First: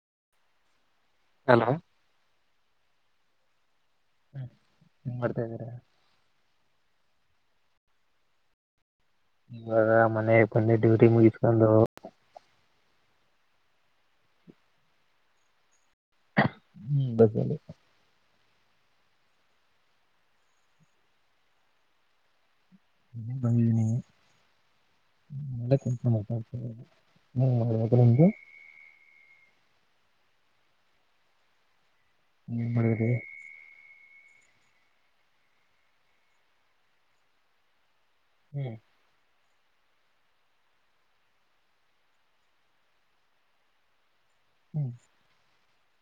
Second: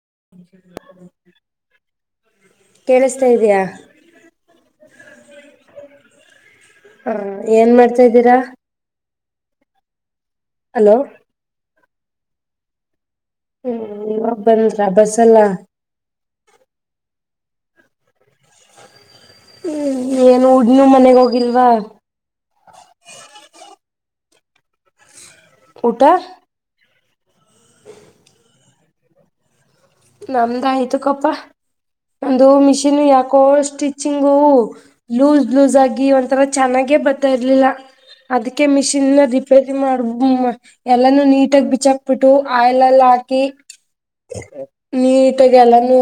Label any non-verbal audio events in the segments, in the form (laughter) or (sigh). ಹ ಹಲೋ ಕೇಳಿಸ್ತಾ ಇದೆಯಾ ಹ್ಮ ಮಾಡ್ತಾ ಇದ್ದೀರಾ ಹಾ ಏನ್ ಮಾಡ್ತಾದೀರಾ ಇವಾಗ ಮನೆ ಬನ್ನೆಡ್ಡುವರಿ ಮುಗಿಸಕೊಂಡು ಹ್ಮ್ ಇವಾಗ ಬಂದರ ಬಸ್ಸಲ್ಲ ಹ್ಮ್ ಬಸ್ ಅಲಿ ಹ್ಮ್ ಏನು ಹುಡ್ನ ಮನೆಗ ಹೋಗಿಲ್ವಾ ನೀ ಬ ನೀ ನ ಕ ಊಟ (unintelligible) ಹ್ಮ್ಗೆ (inaudible) ನಮ್ದ ಆಯ್ತು ಕಪ್ಪಾ ನಂದು ಹೆಂಗ್ ಮಿಷಿನ್ ಮಾಡಿದ್ರಿ ಯಾಕೋಷ್ಟ ಸ್ಟಿಚಿಂಗ್ ಲೂಸ್ ಲೂಸ್ ಆಗಿ ಒಂಥರ ಚೆನ್ನಾಗೆ ಬರ್ತಾ ಇರ್ಲಿಲ್ಲ. ಅದಕ್ಕೆ ಹ್ಮ್ ಮಿಷಿನ್ ರೀ ಸರಿ ಮಾಡುಮ್ ಎಲ್ಲಾನೂ ನೀಟಾಗಿ ಬಿಚ್ಚಾಕ್ ಬಿಟ್ಟು ಆಯಿಲ್ ಎಲ್ಲ ಹಾಕಿ ಹ್ಮ್ ನೀಟಾಗಿ ಎಲ್ಲಾನು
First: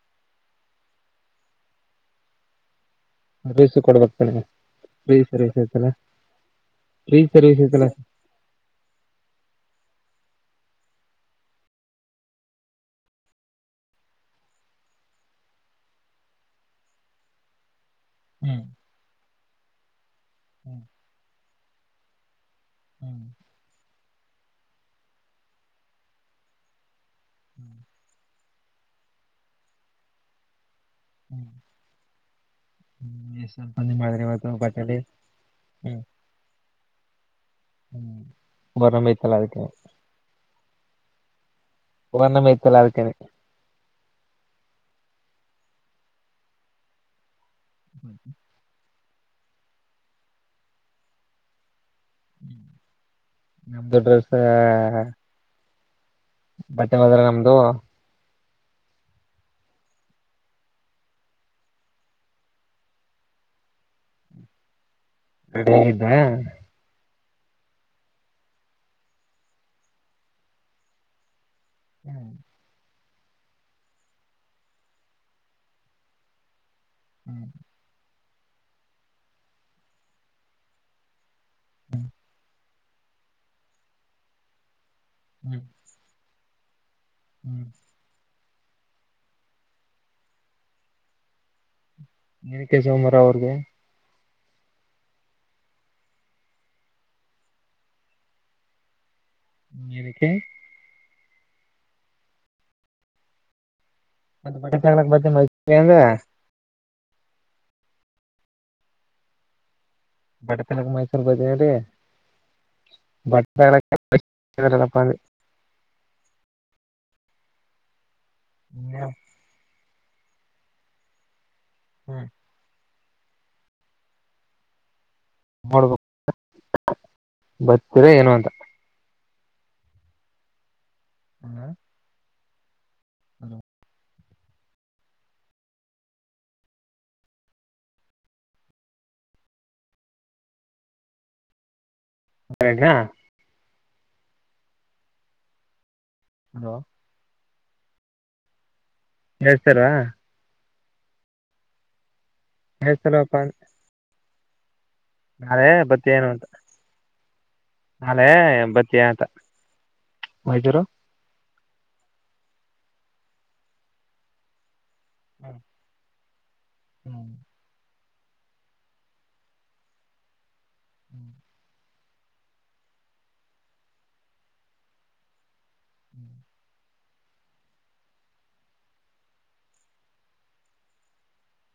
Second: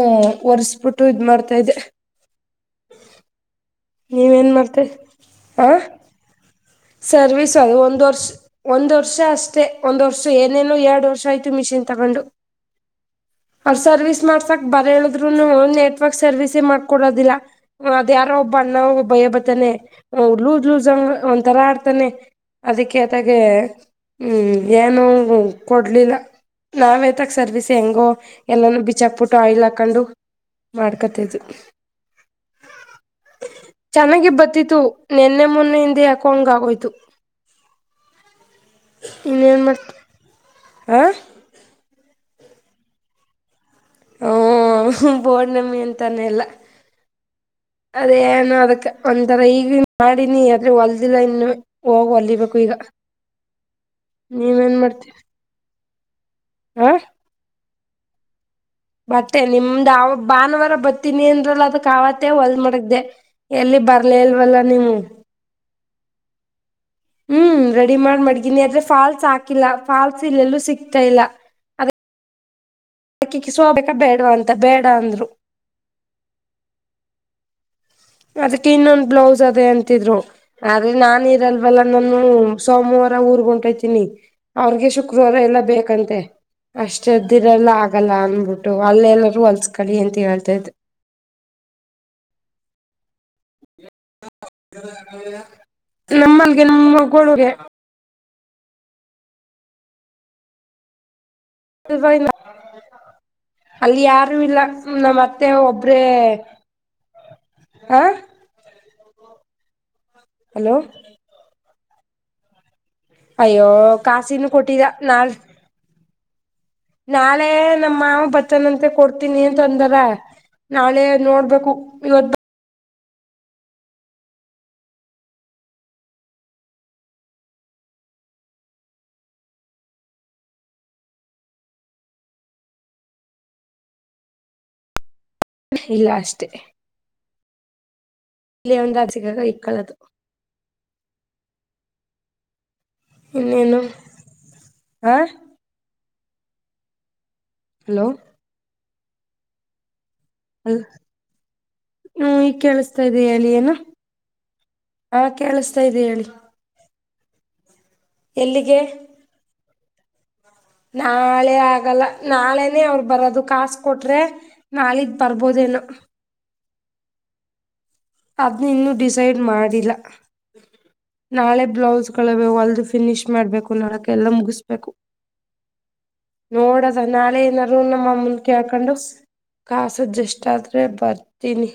ಒರ್ಸ್ಬಿಟ್ಟು ಇದ್ ಮಾಡ್ತಾದೆ ಸರ್ವಿಸ್ ಕೊಡ್ಬೇಕ್ ತಾನೆ ನೀವೇನ್ ಮಾಡ್ತ ಫ್ರೀ ಸರ್ವಿಸ್ ಆ ಐತಲ್ಲ ಫ್ರೀ ಸರ್ವಿಸ ಸರ್ವಿಸ್ ಅ ಐತಲ್ಲ ಒಂದು ವರ್ಷ ಒಂದು ವರ್ಷ ಅಷ್ಟೇ ಒಂದ್ ವರ್ಷ ಏನೇನು ಎರಡು ವರ್ಷ ಆಯ್ತು ಮಿಷಿನ್ ತಗೊಂಡು ಅವ್ರ ಸರ್ವಿಸ್ ಮಾಡ್ಸಕ್ ಬರ ಹೇಳದ್ರುನು ನೆಟ್ವರ್ಕ್ ಸರ್ವಿಸ ಮಾಡ್ಕೊಡೋದಿಲ್ಲ ಅದ ಯಾರೋ ಒಬ್ಬ ಹ್ಮ್ ಅಣ್ಣ ಒಬ್ಬಯ ಬರ್ತಾನೆ ಲೂಸ್ ಹ್ಮ್ ಲೂಸ್ ಒಂತರ ಆಡ್ತಾನೆ. ಅದಕ್ಕೆೇ ಹ್ಮ್ ಆತಗೆ ಹ್ಮ ಏನೂ ಕೊಡ್ಲಿಲ್ಲ. ನಾವ ತಕ್ ಸರ್ವಿಸಸ್ ಹ್ಮ್ ಹೆಂಗೋ ಎಲ್ಲಾನೂ ಬಿಚಕ್ಬಿಟ್ಟು ಆಯಿಲ್ ಹಾಕೊಂಡು ಮಾಡ್ಕತ್ದು ಹ್ಮ್ ಹ್ಮ್ ಎಷ್ಟ್ ಸಂಪಾದನೆ ಮಾಡಿದ್ರಿ ಚೆನ್ನಾಗಿ ಇವತ್ತು ಬತಿತ್ತು ಬಟ್ಟೆಲಿ ನೆನ್ನೆ ಮೊನ್ನೆ ಹ್ಮ್ ಹಿಂದೆ ಹಕಂಗ ಆಗೋಯ್ತು ಹ್ಮ್ ಓರ್ನಮಿ ಇತ್ತಲ್ಲ ಅದಕ್ಕೆ ಇನ್ನೇನ್ ಮ ಹ ಒಣ ಮೇತಲ್ಲಾರ್ಕನ ಹ್ಮ ಪೂರ್ಣಮಿ ಅಂತಾನೆಲ್ಲ ಅದೇ ನು ಅದಕ್ಕ ಒಂಥರ ಈಗ ಮಾಡಿನಿ ಆದ್ರೆ ಹೊಲ್ದಿಲ್ಲ ಇನ್ನು ಹೋಗ್ ಅಲ್ಲಿಬೇಕು ಈಗ ನಮ್ದು ಡ್ರೆಸ್ ನೀವೇನ್ ಮಾಡ್ತೀರಿ ಬತ್ತೆ ಹದ್ರ ನಮ್ದು ಮತ್ತೆ ನಿಮ್ದ ಅವ ಭಾನುವಾರ ಬರ್ತೀನಿ ಅಂದ್ರಲ್ಲ ಅದಕ್ ಆಾವತ್ತ ಹೊಲ್ ಮಾಡಡಗ್ದೆ ಎಲ್ಲಿ ಬರ್ಲಿ ಇಲ್ವಲ್ಲ ನೀವು ರೆಡಿ ಆಗಿದ್ದ ಹ್ಮ್ ರೆಡಿ ಮಾಡ್ ಮಾಡಗೀನಿ ಆದ್ರೆ ಫಾಲ್ಸ್ ಹಾಕಿಲ್ಲ ಫಾಲ್ಸ್ ಇಲ್ಲೆಲ್ಲೂ ಸಿಗ್ತಾ ಇಲ್ಲ ಹ್ಮ್ ಅಕ್ಕಿ ಕಿಸುಬೇಕ ಬೇಡವಾ ಅಂತ ಬೇಡ ಅಂದ್ರು ಹ್ಮ್ ಅದಕ್ಕೆ ಇನ್ನೊಂದ್ ಬ್ಲೌಸ್ ಅದೇ ಅಂತಿದ್ರು ಆದ್ರೆ ನಾನ ಇರಲ್ವಲ್ಲ ನಾನು ಸೋಮವಾರ ಊರ್ ಹೊಂಟೈತನಿ ಅವ್ರಗೆ ಶುಕ್ರವಾರ ಎಲ್ಲಾ ಹ್ಮ್ ಬೇಕಂತೆ ಹ್ಮ್ ಅಷ್ಟೆದ್ದಿರಲ್ಲ ಆಗಲ್ಲ ಅನ್ಬುದು ಅಲ್ಲೆ ಎಲ್ಲರೂ ಹೊಲ್ಸ್ಕೊಳ್ಳಿ ಅಂತ ಹೇಳ್ತ್ದ ನಿನ ಕೆ ಸೋಮವಾರ ಅವ್ರಿಗೆ ನಮ್ಮಲ್ಲಿಗೆ ನಮ್ಮಿಗೆ ಹ್ಮಕ್ಕೆ ಅವ ಅಲ್ಲಿ ಯಾರು ಮತ್ತೆ ಇಲ್ಲ ಬಟ್ಟೆ ತಗೊಳಕ್ ನಮ್ಮ ಬದ್ದೆ ಮತ್ತೆ ಮೈಸೂರಿಗೆ ಅಂದ ಒಬ್ರೇ ಹ ಹಲೋ ಬಡತನಗ ಮೈಸೂರು ಬದ ಹೇಳಿ ಅಯ್ಯೋ ಕಾಸಿನ ಕೊಟ್ಟೀರ ಮೈಸೂರಲ್ಲಪ್ಪ ಅಂದೆ ನಾಲ್ ನಾಳೆ ನಮ್ಮ ಮಾವ ಬಚ್ಚನಂತೆ ಕೊಡ್ತೀನಿ ಅಂತ ಅಂದಾರ ನಾಳೆ ನೋಡ್ಬೇಕು ಹ್ಮ್ ಇವತ್ ನೋಡ್ಬ ಬರ್ತೀರಾ ಏನು ಅಂತ ಹ್ಮ ಹಲೋ ಇಲ್ಲ ಅಷ್ಟೇ ಇಲ್ಲಿ ಒಂದು ಅರ್ಜಿಕಾಗ ಇಕ್ಕಾಲದು ಹಾ (unintelligible) ಹ ಹಲೋ ಹಲೋ ಕೇಳುಸ್ದ ಅಲ್ ಹ್ಮ ಈ ಕೇಳಿಸತಾ ಹೇಳ್ತಾರಪ್ಪ ಇದೀಯ ಅಲ್ಲಿ ಅಂದೆ ಏನ ಹಾ ನಾಳೆ ಕೇಳಿಸತಾ ಇದ ಹೇಳಿ ಬತ್ತೀಯೇನು ಅಂತ ನಾಳೆ ಎಲ್ಲಿಗೆ ಬತ್ತಿ ಆತ ನಾಳೆ ಆಗಲ್ಲ ನಾಳೆನೇ ಅವರು ಬರೋದು ಕಾಸ ಕೊಟ್ರೆ ನಾಳಿದ್ದು ಬರ್ಬೋದೇನು ಹ್ಮ್ ಅದ ಇನ್ನು ಡಿಸೈಡ್ ಮಾಡಿಲ್ಲ ನಾಳೆ ಬ್ಲೌಸ್ ಕಳವು ಅಲ್ದು ಫಿನಿಶ್ ಮಾಡ್ಬೇಕು ನಡಕ ಎಲ್ಲ ಮುಗಿಸ್ಬೇಕು ನೋಡದ ನಾಳೆ ಏನಾರರು ನಮ್ಮಮ್ಮನ್ ಕ ಹಳ್ಕೊಂಡು- ಕಾಸದ ಆಜಷ್ಟು ಆದ್ರೆ ಬರ್ತೀನಿ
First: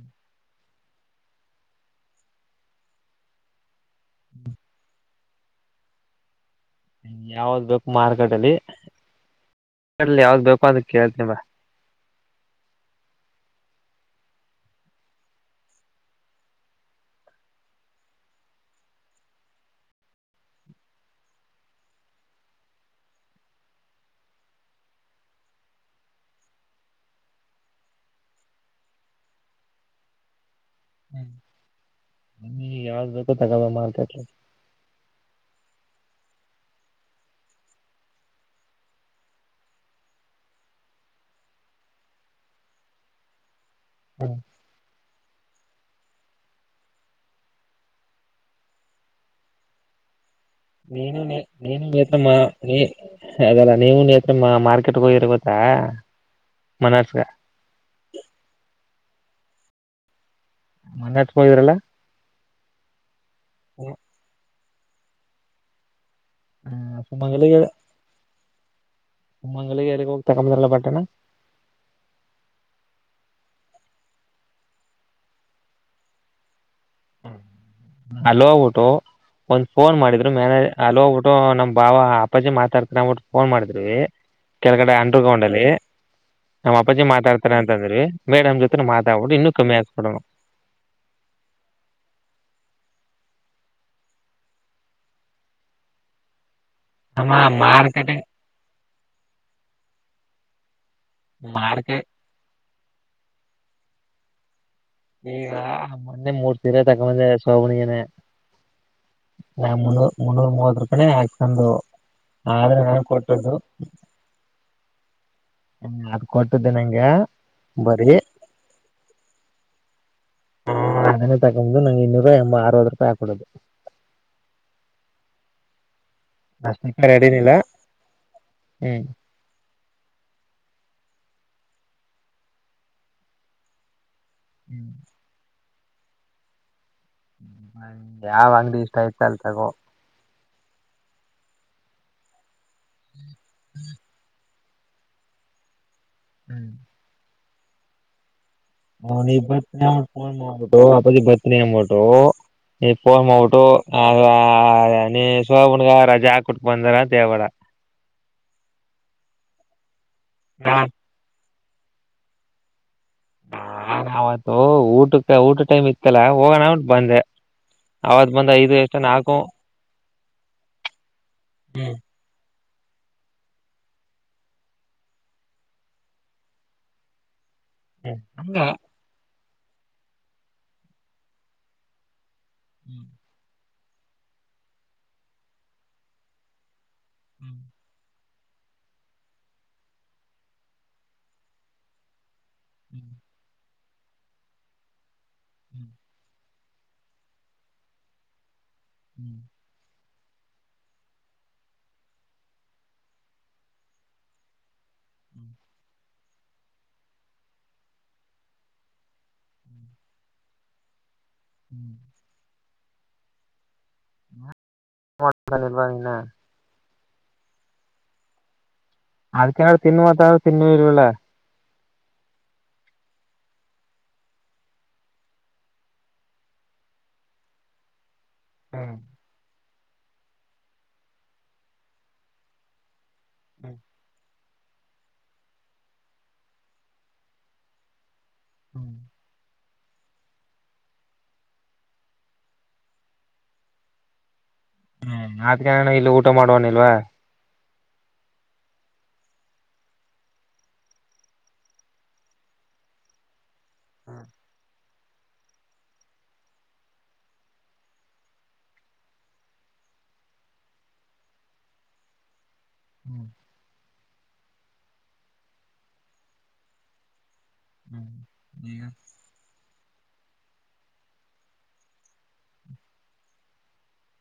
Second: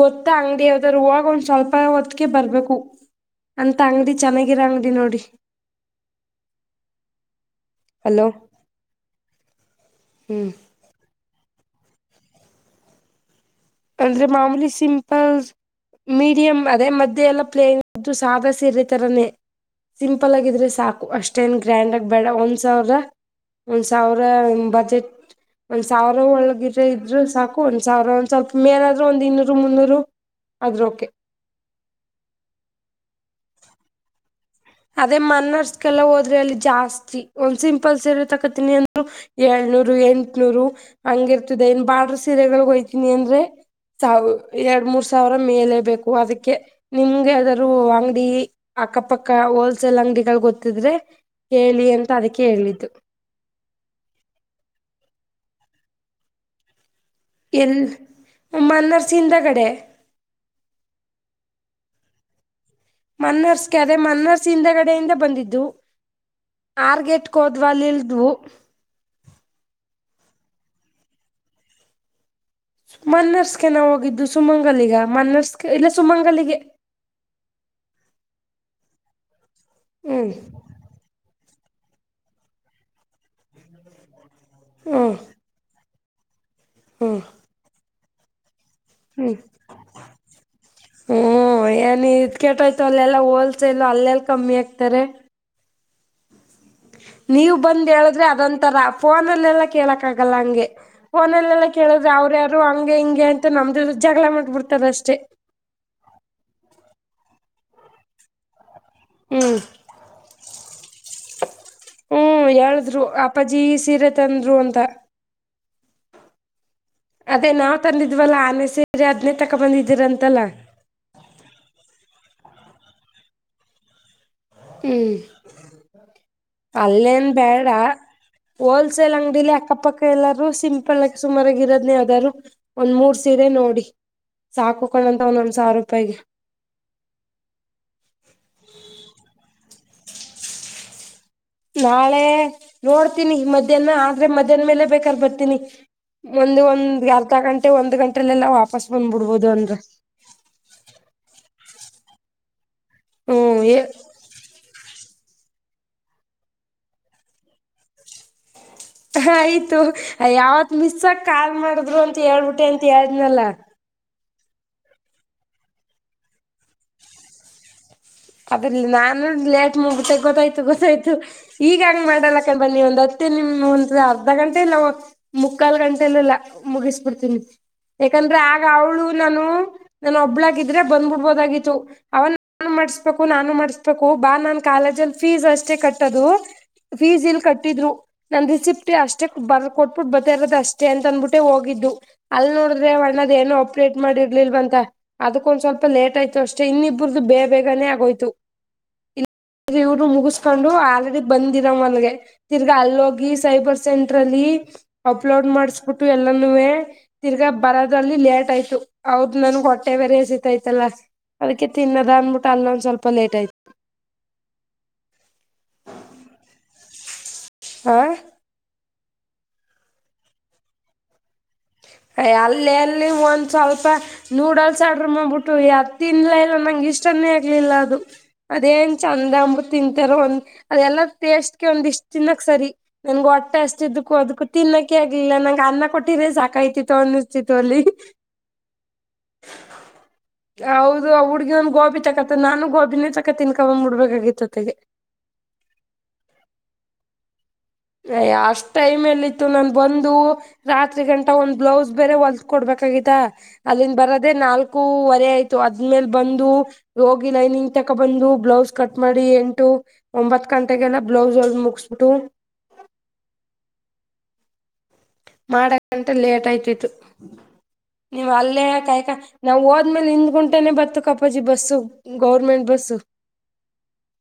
ಗೊತ್ತಾ ಅಂಗಡಿ, ರುವಾಗ ಒಂದ್ ಸ್ವಲ್ಪ ಹೊತ್ತಿಗೆ ಬರ್ಬೇಕು. ಅಂತ ಅಂಗಡಿ ಚೆನ್ನಾಗಿರ ಅಂಗಡಿ ನೋಡಿ. ಯಾವ್ದ್ ಬೇಕು ಹಲೋ ಮಾರ್ಕೆಟ ಅಲ್ಲಿ ಮಲ್ಲಿ ಯಾವ್ದ್ ಹ್ಮ್ ಬೇಕು ಅಂತ ಕೇಳತ (unintelligible) ನಿಮ್ಮ ಅಂದ್ರೆ ಮಾಮೂಲಿ ಸಿಂಪಲ್, ಮೀಡಿಯಂ ಅದೇ ಮಧ್ಯೆಲ್ಲ ಪ್ಲೇನ್ ಸಾಧ ಸಿದಾ ತರನೇ ಸಿಂಪಲ್ ಆಗಿದ್ರೆ ಸಾಕು ಅಷ್ಟೇನ್ ಗ್ರ್ಯಾಂಡ್ಗಗಿ ಬೇಡ ಒಂದ್ ಸಾವಿರ ಒಂದ್ ಸಾವಿರ ಬಜೆಟ್. ಒಂದ್ ಸಾವಿರ ಒಳ್ಳಗಿರ ಇದ್ರು ಸಾಕು ಒಂದ್ ಸಾವಿರ ಒಂದ ಸ್ವಲ್ಪ. ಮೇನಾದ್ರರು ಒಂದ್ ಇನ್ನೂರು ಮುನ್ನೂರು ಆದ್ರರೂಳುಕ್ಕೆ ಗ ಮಾಡತ (unintelligible) ಅದೇ ಮನ್ನರ್ಸ್ಕಲ್ಲ ಹೋದ್ರೆ ಅಲ್ಲಿ ಜಾಸ್ತಿ ಒಂದ್ ಸಿಂಪಲ್ ಸೀರೆ ತಕತಿನಿ ಅಂದ ಹೇಳ. ಎಂಟನೂರು ಹಂಗಿರ್ತದೆ ಏನ್ ಬಾ್ರಡರ್ ಸೀರೆಗಳಿಗೆ ಹಯ್ತೀನಿ ಅಂದ್ರೆ. ಸಾವ ಎರಡು ಮೂರ್ ಸ ಸಾವಿರ ಮೇಲೆ ಬೇಕು ಅದಕ್ಕೆ ನಿಮ್ಗೆಾದ್ದೂ ಅಂಗಡಿ ಅಕ್ಕಪಕ್ಕ, ಹೋಲ್ಸೇಲ್ ಅಂಗಡಿಗಳು ಗೊತ್ತ ನೀನು- ನೀ -ನೀನು ನೇತ್ರ -ನೀ ಹೇಳಿದ್ದು -ಅಲ್ಲ ನೀವು ನೇತ್ರ ಮಾರ್ಕೆಟ್ ಹೋಗಿರ. ಹಾ ಎಲ್ಮ್ಮನ್ನರ್ಸಿಂದ ಕಡೆ. ಮೊನೆ ಹತ್ ಹೂಗಿದ್ರಲ್ಲ ಮನ್ನರ್ಸ್ಗೆ ಅದೇ ಮನ್ನರ್ಸ್ ಹಿಂದಗಡೆಯಿಂದ ಬಂದಿದ್ದು. ಆರ್ಗೆಟ್ ಕೋದ್ವ (unintelligible) ಲ್ಲಿಲ್ದ್ವು ಮಂಗಲಿಗೆಾರಿಗೆ ಹೋಗ್ತಾ ಕದ್ರಲ್ಲ ಬಟ್ಟಣ. ಮನ್ನರ್ಸ್ಕ ನಾವ ಹೋಗಿದ್ದು ಸುಮಂಗಲಿಗ ಮನ್ನರ್ಸ್ಕ ಇಲ್ಲ ಸುಮಂಗಲಿಗೆ. ಅಲ್ ಹೋಗ್ಬಿಟ್ಟು ಒಂದ್ ಫೋನ್ ಹ್ಮ್ ಮಾಡಿದ್ರು ಮ್ಯಾನೇಜ ಅಲ್ಲಿ ಹೋಗ್ಬಿಟ್ಟು ನಮ. ಬಾವ ಅಪ್ಪಾಜಿ ಮಾತಾಡ್ಕೊಂಡ್ಬಿಟ್ಟು ಫೋನ್ ಮಾಡಿದ್ವಿ ಕೆಳಗಡೆ ಹ್ಮ್ ಅಂಡ್ರ ಗ್ರೌಂಡ್ ಅಲ್ಲಿ. ನಮ್ಮ ಅಪ್ಪಾಜಿ ಹ್ಮ್ ಮಾತಾಡ್ತಾರ ಅಂತ ಅಂದ್ರಿ ಮೇಡಮ್ ಜೊತೆ ಪತ್ರನ ಮಾತಾವಡ ಹ್ಮ್ ಇನ್ನೂ ಕಮ್ಮಿಯಾಕ ಕೊಡಣ. ನೀ ಇ ಕೆಟ್ ಆಯ್ತು ಅಲ್ಲೆಲ್ಲ ಹೋಲ್ಸೇಲ್ ಅಲ್ಲೆಲ್ಲ ಕಮ್ಮಿ ಆಗ್ತಾರೆ. ನಮ್ಮ ನೀವ ಬಂದ್ ಮಾರ್ಕೆಟ್ ಹೇಳಿದ್ರೆ ಅದೊಂತರ ಫೋನಲ್ಲೆಲ್ಲಾ ಕೇಳಕ್ ಆಗಲ್ಲ ಹಂಗೆ. ಫನಲ್ಲೆಲ್ಲಾ ಮಾರ್ಕೆಟ್ ಕೇಳಿದ್ರೆ ಅವ್ರರು ಯಾರು ಹಂಗೆ ಹಿಂಗೆ ಅಂತ ನಮ್ದ ಜಗಳ ಮಾಡ್ಬಿಡ್ತಾರೆ. ಈ ಮೊನ್ನೆ ಮೂರ್ ತಿರ ತಗಂಬಂದೆ ಸೋಭನಿಿಗೆನೆ (unintelligible) ಹ್ಮ್ ಹಾ- ಮುನ್ನೂರು ಮುನ್ನೂರು ಮೂವತ್ತು -ರ ಕ ಹಾಕ್ಕಂದು ಹ್ಮ್ ಆದ್ರ ನ ಹೇಳಿದ್ರು ಕೊಟ್ಟು ಅಪ್ಪಾಜಿ ಸೀರೆ ತಂದ್ರು ಅಂತ (inaudible) ಹ ಅದ ಕೊಟ್ಟ ಅದೇ ನಾವ್ ತಂದಿದ್ವಲ್ಲ ಆನೆ ಸೇರಿ ಹದ್ನೆ ತಕ ಬಂದಿದೀರ. ಹ -ಅದನ್ನೇ ತಕೊು ನಂಗೆ ಇನ್ನೂರು ಎಂಬ ಅರವತ್ತು ರೂಪಾಯಿ ಹಾಕಿಡೋದು. ಹ್ಮ್ ಅಷ್ಟಕ್ಕೆ ಅಲ್ಲೇನ್ ರೆಡಿನಿಲ್ಲ ಬೇಡ ಹ್ಮ್ ಹೋಲ್ಸೇಲ್ ಅಂಗಡಿಲಿ ಅಕ್ಕಪಕ್ಕ, ಎಲ್ಲಾರೂ ಸಿಂಪಲ್ಕ ಸುಮಾರಾಗಿ ಇರೋನೇ ಯಾವ್ದಾದ್ರು ಒಂದ್ ಮೂರ್ ಸೀರೆ ನೋಡಿ. ಸಾಕಕೊಂಡಂತ ಒಂದೊಂದು ಸಾವಿರ ರೂಪಾಯಿಗೆ. ಯಾವ ಅಂಗಡಿ ಇಷ್ಟ ಆಯ್ತ ಅಲ್ ತಗೋ ನಾಳೆ ನೋಡ್ತೀನಿ ಮಧ್ಯಾಹ್ನ ಆದ್ರೆ ಮಧ್ಯಾಹ್ನ ಮೇಲೆ ಬೇಕಲ್ ಬರ್ತೀನಿ. ಒಂದ್ ಹ್ಮ್ ಒಂದ್ ಅರ್ಧ ಗಂಟೆ ಒಂದ್ ಗಂಟೆಲ್ಲೆಲ್ಲಾಪ. ಹ- ನೀ -ಬತ್ನಿನ್ ಮಾಡಟ್ಟ ಪ ಬತ್ನಿ ಆಟ್ಟ. ಇಪ್ಪ ಮೌಟ್ಟು ಹ್ಮ್ (inaudible) ನೀ- ಶೋಭನ್ಗ ರಜಾ ಹಾ -ಕುಟ್ ಬಂದಾರಾ ದೇವಾಡ ಆಯ್ತು ಯಾವತ್ ನಾನ್ ಮಿಸ್ -ಆ -ಕಾಲ್ ಮಾಡಿದ್ರು ಅಂತ ಹೇಳ್ಬಿಟ್ಟೆ ಅಂತ. ಾಜ್ನಲ್ಲ (inaudible) ಓ ಊಟಕ್ಕ ಊಟ ಟೈಮ್ ಇತ್ತಲ್ಲ ಹೋಗೋಣ ಅತ್ ಬಂದೆ. ಅವತ್ ಬಂದ ಐದು ಅದಲ್ಲಿ ಎಷ್ಟೋ ನಾನು ನಾಲ್ಕು ಲೇಟ್ ಮುಗುತ್ತೆ ಗೊತ್ತಾಯ್ತು ಗೊತ್ತಾಯ್ತು ಈಗ ಹಂಗ ಮಾಡಲ್ಲ. ಯಾಕ ಬನ್ನಿ ಒಂದ ಹತ್ತೇ ನಿಮ್ ಒಂದ ಅರ್ಧ ಗಂಟೆ ಇಲ್ಲ ಮುಕ್ಕಾಲ ಗಂಟೆಲ್ಲೆಲ್ಲ ಮುಗಿಸಬಿಡ್ತೀನಿ. ಯಾಕಂದ್ರೆ ಹಂಗ ಆಗ ಅವಳು ನಾನು ನಾನ ಒಬ್ಳಾಗಿದ್ರೆ ಬಂದ್ಬಿಡ್ಬೋದಾಗಿತ್ತು ಅವ ನಾನು ಹ್ಮ. ಮಾಡಿಸ್ಬೇಕು ನಾನು ಮಾಡಸ್ಬೇಕು ಬಾ ನಾನ್ ಕಾಲೇಜ ಅಲ್ಲಿ ಫೀಸ್ ಅಷ್ಟೇ ಕಟ್ಟದು ಫೀಸ್ ಇಲ್ ಹ್ಮ್ ಕಟ್ಟಿದ್ರು. ನನ್ ರಿಸಿಪ್ಟ ಅಷ್ಟೇ ಬರ್ ಕೊಟ್ಬಿಟ್ಟು ಬರ್ತಾ ಇರೋದು ಅಷ್ಟೇ ಅಂತ ಅನ್ಬಿಟ್ಟೆ ಹೋಗಿದ್ದು. ಅಲ್ ನೋಡಿದ್ರೆ ಹ್ಮ್ ಅಣ್ಣದ ಏನು ಅಪ್ಡೇಟ್ ಮಾಡಿರ್ಲಿಲವಂತೆ ಅದಕ್ಕೊಂದ ಸ್ವಲ್ಪ ಹ್ಮ್ ಲೇಟ್ ಆಯ್ತು ಅಷ್ ಛೆ ಇನ್ನಿಬ್ಬರ್ದ ಬೇ ಬೇಗನೆ ಆಗೋಯ್ತು. ಹ್ಮ. ಇಲ್ಲಿ ಇವ್ರು ಮುಗಿಸ್ಕೊಂಡು ಆಲ್ರೆಡಿ ಬಂದಿರವ ಅಲ್ಗೆ ತಿರ್ಗ ಅಲ್ಲೋಗಿ ಸೈಬರ್ ಸೆಂಟ್ರಲ್ಲಿ ಅಪ್ಲೋಡ್ ಮಾಡಸ್ಬಿಟ್ಟು ಎಲ್ಲನುವೆ ತಿರ್ಗಾ ಬರೋದ್ರಲ್ಲಿ ಲೇಟ್ ಆಯ್ತು ಹೌದ ನನ್ಗೆ ಹೊಟ್ಟೆ ಬೇರೆಹಸಿತಾಯ್ತಲ್ಲ ಅದಕ್ಕೆ ಹ್ಮ್ ತಿನ್ನದ ಅಂದಬಿಟ್ಟ ಅಲ್ಲೊಂದ ಸ್ವಲ್ಪ ಲೇಟ್ ಆಯ್ತ. (unintelligible) ಇನ್ನ ಆ ಅದಕ್ಕೆ ಏನಾರ ತಿನ್ನು ಅತರ ತಿನ್ನಲು ಇಲ್ವಲ್ಲ. ಎ ಅಲ್ಲ ಎಲ್ಲಿ ಒಂದ ಸ್ವಲ್ಪ ನೂಡಲ್ಸ್ ಅಡ್ರ ಮಾಡ್ಬಿಟ್ಟು ಅದ್ ತಿನ್ಲೆ ಇಲ್ಲ ನಂಗ ಇಷ್ಟನ್ನೇ ಆಗ್ಲಿಲ್ಲ ಅದು ಅದೇನ್ ಚಂದ ಅಂಬುತ್ ತಿಂತಾರ ಒಂದ ಅದೆಲ್ಲ ಟೇಸ್ಟ್ಗೆ ಒಂದ್ ಇಷ್ಟ ತಿನ್ನಕ ಸರಿ. ನನ್ಗ ಒಟ್ಟೆ ಹಸದಿದಕ್ಕು ಅದಕ್ಕೂ ತಿನ್ನಕೆ ಆಗ್ಲಿಲ್ಲ ನಂಗೆ ಅನ್ನ ಕೊಟ್ಟ್ರೆ ಸಾಕಾಯ್ತಿತ್ತು. ತೊಂದ ಚಿತು ಅಲ್ಲಿ ಹ್ಮ. (inaudible) ಹೌದು ಆ ಹುಡ್ಗಿ ಒಂದ ಗೋಬಿ ಚಕತ್ತ ನಾನು ಗೋಬಿನ ಚಕತ್ ತಿನ್ಕ ಮುಡ್ಬೇಕಾಗಿತ್ತುತ್ತಗ ಹ್ಮ ಅಕಾನ ಇಲ್ಲಿ ಊಟ ಮಾಡುವನಿಲ್ವಾ. ಅ ಅಷ್ಟ ಟೈಮ್ ಎಲ್ಲ ಇತ್ತು ನಾನ್ ಬಂದು ರಾತ್ರಿ ಗಂಟ ಒಂದ್ ಬ್ಲೌಸ್ ಬೇರೆ ಹೊಲ್ದ ಕೊಡ್ಬೇಕ. ತಗಿತಾ ಅಲ್ಲಿಂದ ಬರೋದೇ ನಾಲ್ಕ ಕು ವರೆ ಆಯ್ತು ಅದ್ಮೇಲೆ ಬಂದು ಹೋಗಿ ಲೈನಿಂಗ್ ತಕ ಬಂದು ಬ್ಲೌಸ್ ಕಟ್ ಮಾಡಿ ಎಂಟು ಒಂಬತ್ ಗಂಟೆಗೆಲ್ಲ ಬ್ಲೌಸ್ ಒಲ್ ಮುಗಸ್ಬಟ್ಟು. ಹ್ಮ. ಮಾಡಂಟ ಲೇಟ್ ಆಯ್ತಿತ್ತು ಹ್ಮ್ ನೀವ್ ಈಗ ಅಲ್ಲೇಯಕ ನಾ ಹೋ ಆದ್ಮೇಲೆನಿಂದ ಗುಂಟನೆ ಬತ್ತು ಕಪ್ಪಾಜಿ ಬಸ್ಸು ಗೌರ್ಮೆಂಟ್ ಬಸ್ಸ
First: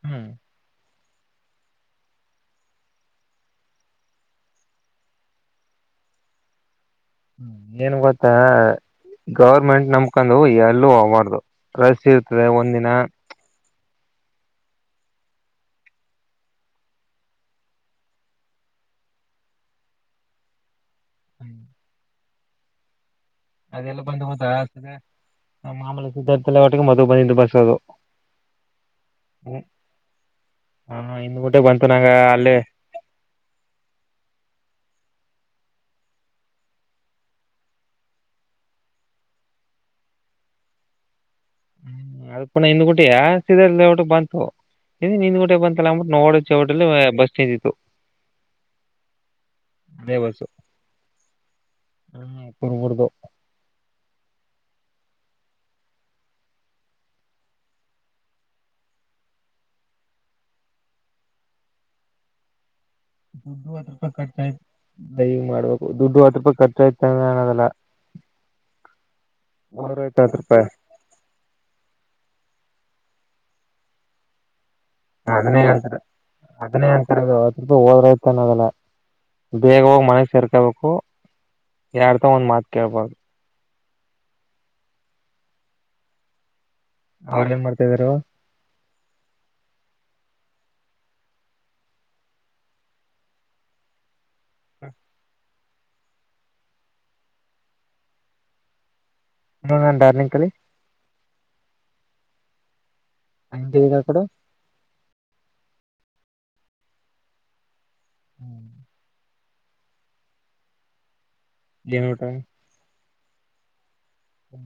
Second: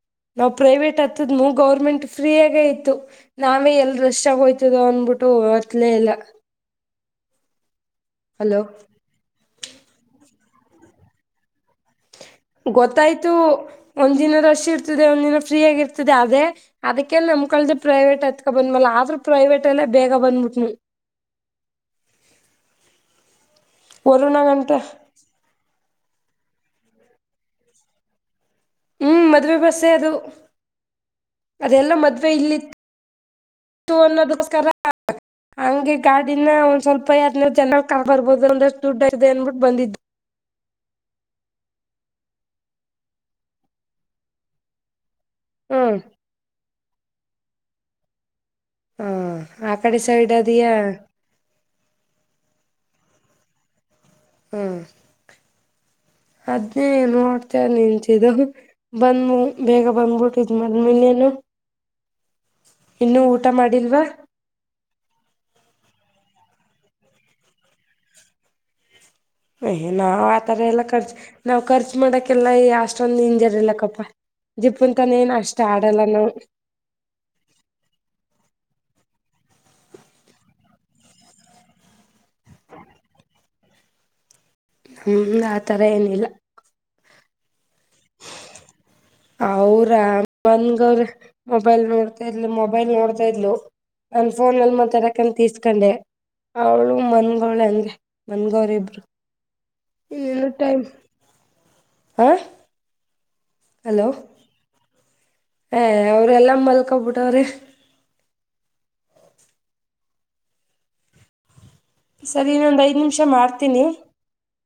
ಹ್ಮ್ ನಾವ ಪ್ರೈವೇಟ್ ಹ ದ ಗೌರ್ಮೆಂಟ್ ಫ್ರೀಯಾಗೇ ಇತ್ತು ನಾವೇ ಎಲ್ ರಶ್ ಆಗೋಯ್ತದೋ ಅಂದಬಿಟ್ಟು ಲೇ ಇಲ್ಲಾ. ಏನ್ ಗೊತ್ತ ಗೌರ್ಮೆಂಟ್ ನಮಕೊಂಡು ಎಲ್ಲೂ ಹೋಬಾರ್ದು. ರಶ್ಯ ಇರ್ತದೆ ಒಂದಿನ. ಒಂದ್ ದಿನ ರಶ್ ಇರ್ತದೆ ಒಂದ್ ದಿನ ಫ್ರೀ ಆಗಿ ಇರ್ತದೆ ಅದೇ ಅದಕ್ಕೆ ನಮ್ ಕಲ್ದೆ ಪ್ರೈವೇಟ್ ಅತ್ಕ ಬಂದ್ಮಲ್ಲ. ಆದ್ರೂ ಪ್ರೈವೇಟ್ ಅಲ್ಲೇ ಬೇಗ ಬಂದ್ಬಿಟ್ನ. ಹ್ಮ. ಅದೆಲ್ಲ ಬಂದುದ ವರುಣಗಂಟ ಆದ್ಮೇಲೆ ಮಾಮೂಲಿ ಸಿದ್ಧಾರ್ಥಲ್ಲ ಒಟ್ಟಿಗೆ ಮದ ಬಂದಂದು ಬಸ್ ಅದು (inaudible) ಹ್ಮ ಮದ್ವೆ ಬಸ್ಸೆ ಅದು ಹ ಹಿಂದ್ ಗುಟೆ ಬಂತು ಅದೆಲ್ಲ ನಂಗ ಮದ್ವೆ ಅಲ್ಲೇ ಇಲ್ಲಿತ್ತ. ತ್ತು ಅನ್ನೋಗೋಸ್ಕರ ಹಂಗೆ ಕಾಡಿನ ಒಂದ ಸ್ವಲ್ಪ ಎದನೂ ಜನ ಕ ಬರ್ಬೋದು ಒಂದಷ್ಟು ದುಡ್ಡದೆ ಅನ್ಬಿಟ್ಟು ಬಂದಿದ್ದು. (inaudible) ಹ್ಮ ಅದ ಪುನ ಇಂದ ಗೂಟಯಾ ತಿದರ್ ಲೇಔಟ್ ಗ ಬಂತು. ಇ ನಿಂದ್ಗಊಟೆ ಬಂತಲ್ಲ ಹ್ಮ್ ಅಬಿಟ್ಟ ನೋಡ ಚಡಲ್ಲಿ ಬಸ್ ಚೇಂಜ್ ಇತ್ತು. ಹಾ ಆ ಕಡೆ ಸೈಡ್ ಅದಿಯಾ. (unintelligible) ಹ್ಮ್ ಅದ್ನೇ ನೋಡ್ತಾರ ನಿಂತಿದ ಬಂದ್ ಬೇಗ ಬಂದ್ಬಿಟ್ಟು ಇದ ಮಾಡ್ಮಿನ್ನೇನು (inaudible) ದು್ೂಪ ಕಟ್ತಾಯ ದಯ ಮಾಡ್ಬೇಕು ದುಡ್ಡು ವಾತಪ ಖರ್ಚ ಆಯ್ತ ನಾನದೆಲ್ಲ ಅಯ ನಾವ್ ಆತರ ಎಲ್ಲ ಖರ್ಚು ನಾವ್ ಖರ್ಚು ಮಾಡಕ್ಕೆ ಕಲ್ಲ ಅಷ್ಟೊಂದ ಇಂಜರ್ ಇಲ್ಲಕ್ಕಪ್ಪ ಜಿಪ್ಪುಂತನ ಏನ್ ಅಷ್ಟ ಅದನೇ ಅಂತರ ಆಡಲ್ಲ ನಾವು ಅದನೇ ಅಂತರ ಅವತ್ ರೂಪಾಯಿ ಹೋದ್ರ ಇತನದೆಲ್ಲಾ ಬೇಗವಾಗಿ ಮನೆಸ ಸೇರ್ಕೊಬೇಕು ಯಡ್ತ ಒಂದ್ ಮಾತ ಕೇಳ್ಬೋದು ಹ್ಮ ಆ ತರ ಏನಿಲ್ಲ ಅವ್್ರ ಏನ್ ಮಾಡ್ತಾಿದಾರ ಅವ್ರ ಬಂದಗವ್ರ ಮೊಬೈಲ್ ನೋಡ್ತಾ ಇರ್ ಮೊಬೈಲ್ ನೋಡ್ತಾ ಇರ್ಲು ನ ಫೋ ಅಲ್ ಮತ್ತೆರಾಕಸ್ ಹಕಂಡೆ ಅವಳು ಮನ್ಗಳ ಹಂಗೆ ಮನ್ಗರಿ ಇಬ್ರು ಇವಾಗ ನಾನ್ ಡಾರ್ಲಿಂಗ್ ಇ ಕಲಿ ಟೈಮ್ ಹ ಆಂಗೆಇದೆಕಡ ಹ ಅವ್ರ ಎಲ್ಲಾ ಮಲ್ಕೊಬಿಟ್ಟವ್ರಿ ಹ್ಮ್ ಏನ್ ಸರಿ ಊಟ ಇನ್ನೊಂದ್ ಐದ್ ನಿಮಿಷ ಮಾಡ್ತೀನಿ ಹ್ಮ